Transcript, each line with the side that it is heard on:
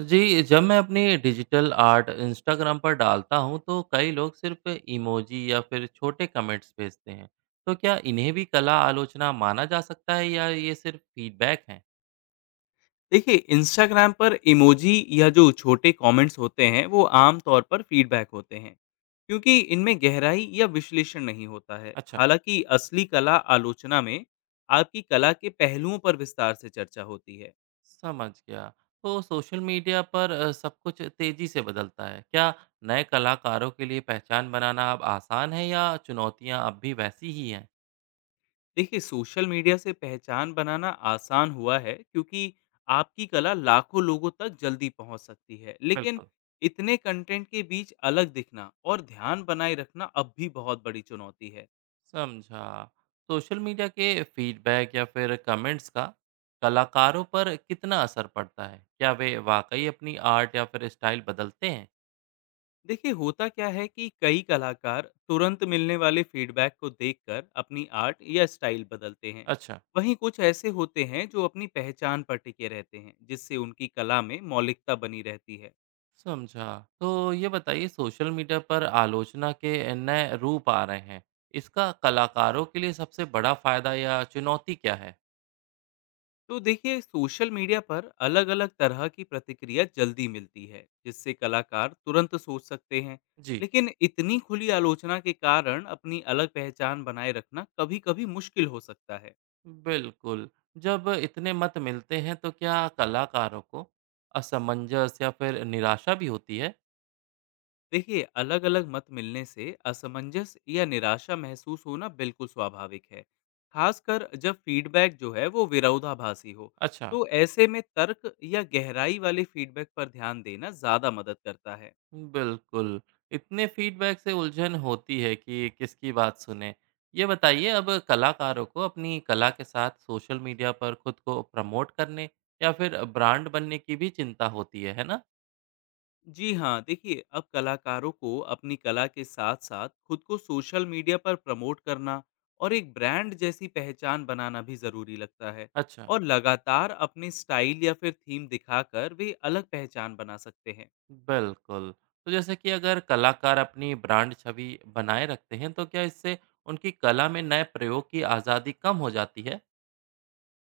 right: जी, जब मैं अपनी डिजिटल आर्ट इंस्टाग्राम पर डालता हूँ तो कई लोग सिर्फ इमोजी या फिर छोटे कमेंट्स भेजते हैं। तो क्या इन्हें भी कला आलोचना माना जा सकता है या ये सिर्फ फीडबैक है?
left: देखिए इंस्टाग्राम पर इमोजी या जो छोटे कमेंट्स होते हैं वो आम तौर पर फीडबैक होते हैं क्योंकि इनमें गहराई या विश्लेषण नहीं होता है।
right: अच्छा।
left: हालांकि असली कला आलोचना में आपकी कला के पहलुओं पर विस्तार से चर्चा होती है।
right: समझ गया। तो सोशल मीडिया पर सब कुछ तेजी से बदलता है। क्या नए कलाकारों के लिए पहचान बनाना अब आसान है या चुनौतियाँ अब भी वैसी ही हैं?
left: देखिए सोशल मीडिया से पहचान बनाना आसान हुआ है क्योंकि आपकी कला लाखों लोगों तक जल्दी पहुंच सकती है, लेकिन
right: बिल्कुल।
left: इतने कंटेंट के बीच अलग दिखना और ध्यान बनाए रखना अब भी बहुत बड़ी चुनौती है।
right: समझा। सोशल मीडिया के फीडबैक या फिर कमेंट्स का कलाकारों पर कितना असर पड़ता है? क्या वे वाकई अपनी आर्ट या फिर स्टाइल बदलते हैं?
left: देखिए होता क्या है कि कई कलाकार तुरंत मिलने वाले फीडबैक को देखकर अपनी आर्ट या स्टाइल बदलते हैं।
right: अच्छा।
left: वहीं कुछ ऐसे होते हैं जो अपनी पहचान पर टिके रहते हैं, जिससे उनकी कला में मौलिकता बनी रहती है।
right: समझा। तो ये बताइए, सोशल मीडिया पर आलोचना के नए रूप आ रहे हैं, इसका कलाकारों के लिए सबसे बड़ा फायदा या चुनौती क्या है?
left: तो देखिए सोशल मीडिया पर अलग अलग तरह की प्रतिक्रिया जल्दी मिलती है, जिससे कलाकार तुरंत सोच सकते हैं।
right: जी।
left: लेकिन इतनी खुली आलोचना के कारण अपनी अलग पहचान बनाए रखना कभी कभी मुश्किल हो सकता है।
right: बिल्कुल। जब इतने मत मिलते हैं तो क्या कलाकारों को असमंजस या फिर निराशा भी होती है?
left: देखिए अलग अलग मत मिलने से असमंजस या निराशा महसूस होना बिल्कुल स्वाभाविक है, खासकर जब फीडबैक जो है वो विरोधाभासी हो।
right: अच्छा।
left: तो ऐसे में तर्क या गहराई वाले फीडबैक पर ध्यान देना ज़्यादा मदद करता है।
right: बिल्कुल, इतने फीडबैक से उलझन होती है कि किसकी बात सुनें। ये बताइए, अब कलाकारों को अपनी कला के साथ सोशल मीडिया पर खुद को प्रमोट करने या फिर ब्रांड बनने की भी चिंता होती है ना?
left: जी हाँ, देखिए अब कलाकारों को अपनी कला के साथ साथ खुद को सोशल मीडिया पर प्रमोट करना और एक ब्रांड जैसी पहचान बनाना भी ज़रूरी लगता है।
right: अच्छा।
left: और लगातार अपने स्टाइल या फिर थीम दिखाकर वे अलग पहचान बना सकते हैं।
right: बिल्कुल। तो जैसे कि अगर कलाकार अपनी ब्रांड छवि बनाए रखते हैं, तो क्या इससे उनकी कला में नए प्रयोग की आज़ादी कम हो जाती है?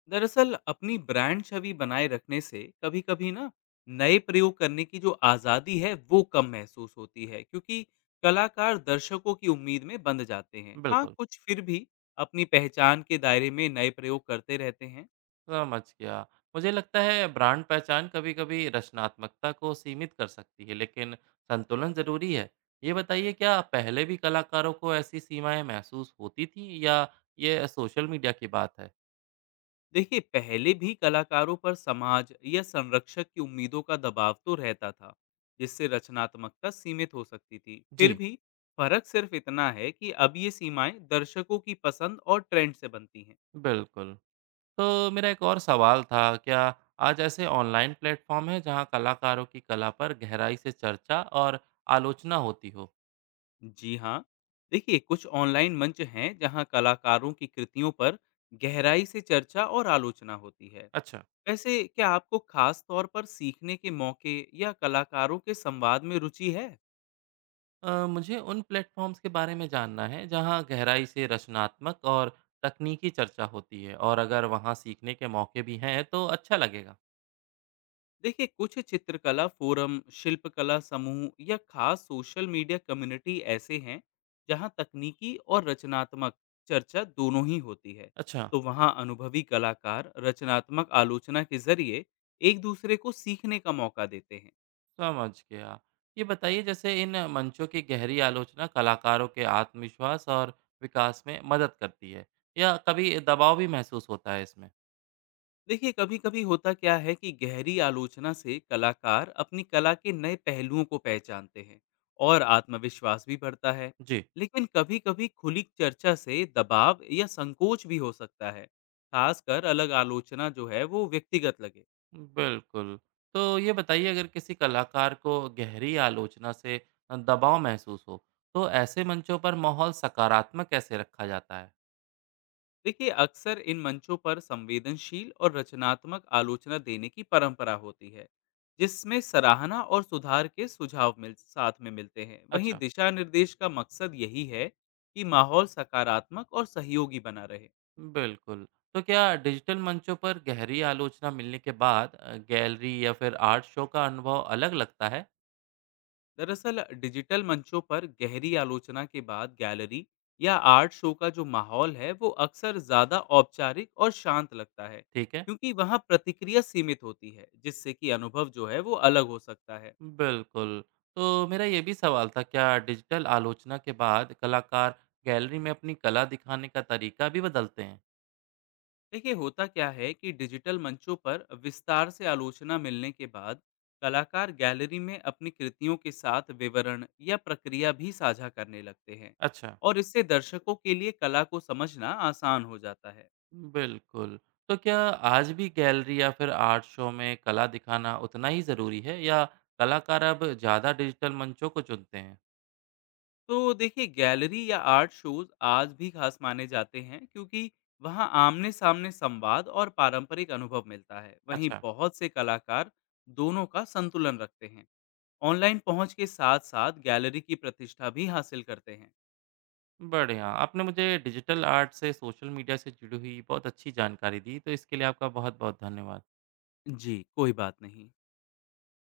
left: दरअसल अपनी ब्रांड छवि बनाए रखने से कभी कभी ना नए प्रयोग करने की जो आज़ादी है वो कम महसूस होती है, क्योंकि कलाकार दर्शकों की उम्मीद में बंध जाते हैं। हाँ,
right: बिल्कुल।
left: कुछ फिर भी अपनी पहचान के दायरे में नए प्रयोग करते रहते हैं।
right: समझ गया। मुझे लगता है ब्रांड पहचान कभी-कभी रचनात्मकता को सीमित कर सकती है, लेकिन संतुलन ज़रूरी है। ये बताइए, क्या पहले भी कलाकारों को ऐसी सीमाएँ महसूस होती थीं या ये सोशल मीडिया की बात है?
left: देखिए पहले भी कलाकारों पर समाज या संरक्षक की उम्मीदों का दबाव तो रहता था, जिससे रचनात्मकता सीमित हो सकती थी। फिर
right: जी।
left: भी फर्क सिर्फ इतना है कि अब ये सीमाएं दर्शकों की पसंद और ट्रेंड से बनती हैं।
right: बिल्कुल। तो मेरा एक और सवाल था, क्या आज ऐसे ऑनलाइन प्लेटफ़ॉर्म हैं जहाँ कलाकारों की कला पर गहराई से चर्चा और आलोचना होती हो?
left: जी हाँ, देखिए कुछ ऑनलाइन मंच हैं जहाँ कलाकारों की कृतियों पर गहराई से चर्चा और आलोचना होती है।
right: अच्छा।
left: वैसे क्या आपको खास तौर पर सीखने के मौके या कलाकारों के संवाद में रुचि है?
right: मुझे उन प्लेटफॉर्म्स के बारे में जानना है जहां गहराई से रचनात्मक और तकनीकी चर्चा होती है, और अगर वहां सीखने के मौके भी हैं तो अच्छा लगेगा।
left: देखिए कुछ चित्रकला फोरम, शिल्पकला समूह या खास सोशल मीडिया कम्युनिटी ऐसे हैं जहाँ तकनीकी और रचनात्मक चर्चा दोनों ही होती है।
right: अच्छा।
left: तो वहाँ अनुभवी कलाकार रचनात्मक आलोचना के जरिए एक दूसरे को सीखने का मौका देते हैं।
right: समझ गया। ये बताइए, जैसे इन मंचों की गहरी आलोचना कलाकारों के आत्मविश्वास और विकास में मदद करती है या कभी दबाव भी महसूस होता है इसमें?
left: देखिए कभी-कभी होता क्या है कि गहरी आलोचना से कलाकार अपनी कला के नए पहलुओं को पहचानते हैं और आत्मविश्वास भी बढ़ता है।
right: जी।
left: लेकिन कभी-कभी खुली चर्चा से दबाव या संकोच भी हो सकता है, खासकर अलग आलोचना जो है वो व्यक्तिगत लगे।
right: बिल्कुल। तो ये बताइए, अगर किसी कलाकार को गहरी आलोचना से दबाव महसूस हो, तो ऐसे मंचों पर माहौल सकारात्मक कैसे रखा जाता है?
left: देखिए अक्सर इन मंचों पर संवेदनशील और रचनात्मक आलोचना देने की परंपरा होती है, जिसमें सराहना और सुधार के सुझाव मिल साथ में मिलते हैं। वहीं
right: अच्छा।
left: दिशा निर्देश का मकसद यही है कि माहौल सकारात्मक और सहयोगी बना रहे।
right: बिल्कुल। तो क्या डिजिटल मंचों पर गहरी आलोचना मिलने के बाद गैलरी या फिर आर्ट शो का अनुभव अलग लगता है?
left: दरअसल डिजिटल मंचों पर गहरी आलोचना के बाद गैलरी या आर्ट शो का जो माहौल है वो अक्सर ज़्यादा औपचारिक और शांत लगता है,
right: ठीक है।
left: क्योंकि वहाँ प्रतिक्रिया सीमित होती है, जिससे कि अनुभव जो है वो अलग हो सकता है।
right: बिल्कुल। तो मेरा ये भी सवाल था, क्या डिजिटल आलोचना के बाद कलाकार गैलरी में अपनी कला दिखाने का तरीका भी बदलते हैं?
left: देखिए होता क्या है कि डिजिटल मंचों पर विस्तार से आलोचना मिलने के बाद कलाकार गैलरी में अपनी कृतियों के साथ विवरण या प्रक्रिया भी साझा करने लगते हैं।
right: अच्छा।
left: और इससे दर्शकों के लिए कला को समझना आसान हो जाता है।
right: बिल्कुल। तो क्या आज भी गैलरी या फिर आर्ट शो में कला दिखाना उतना ही ज़रूरी है या कलाकार अब ज़्यादा डिजिटल मंचों को चुनते हैं?
left: तो देखिए गैलरी या आर्ट शोज आज भी खास माने जाते हैं, क्योंकि वहाँ आमने सामने संवाद और पारंपरिक अनुभव मिलता है। वहीं
right: अच्छा,
left: बहुत से कलाकार दोनों का संतुलन रखते हैं, ऑनलाइन पहुंच के साथ साथ गैलरी की प्रतिष्ठा भी हासिल करते हैं।
right: बढ़िया। आपने मुझे डिजिटल आर्ट से, सोशल मीडिया से जुड़ी हुई बहुत अच्छी जानकारी दी, तो इसके लिए आपका बहुत-बहुत धन्यवाद।
left: जी, कोई बात नहीं।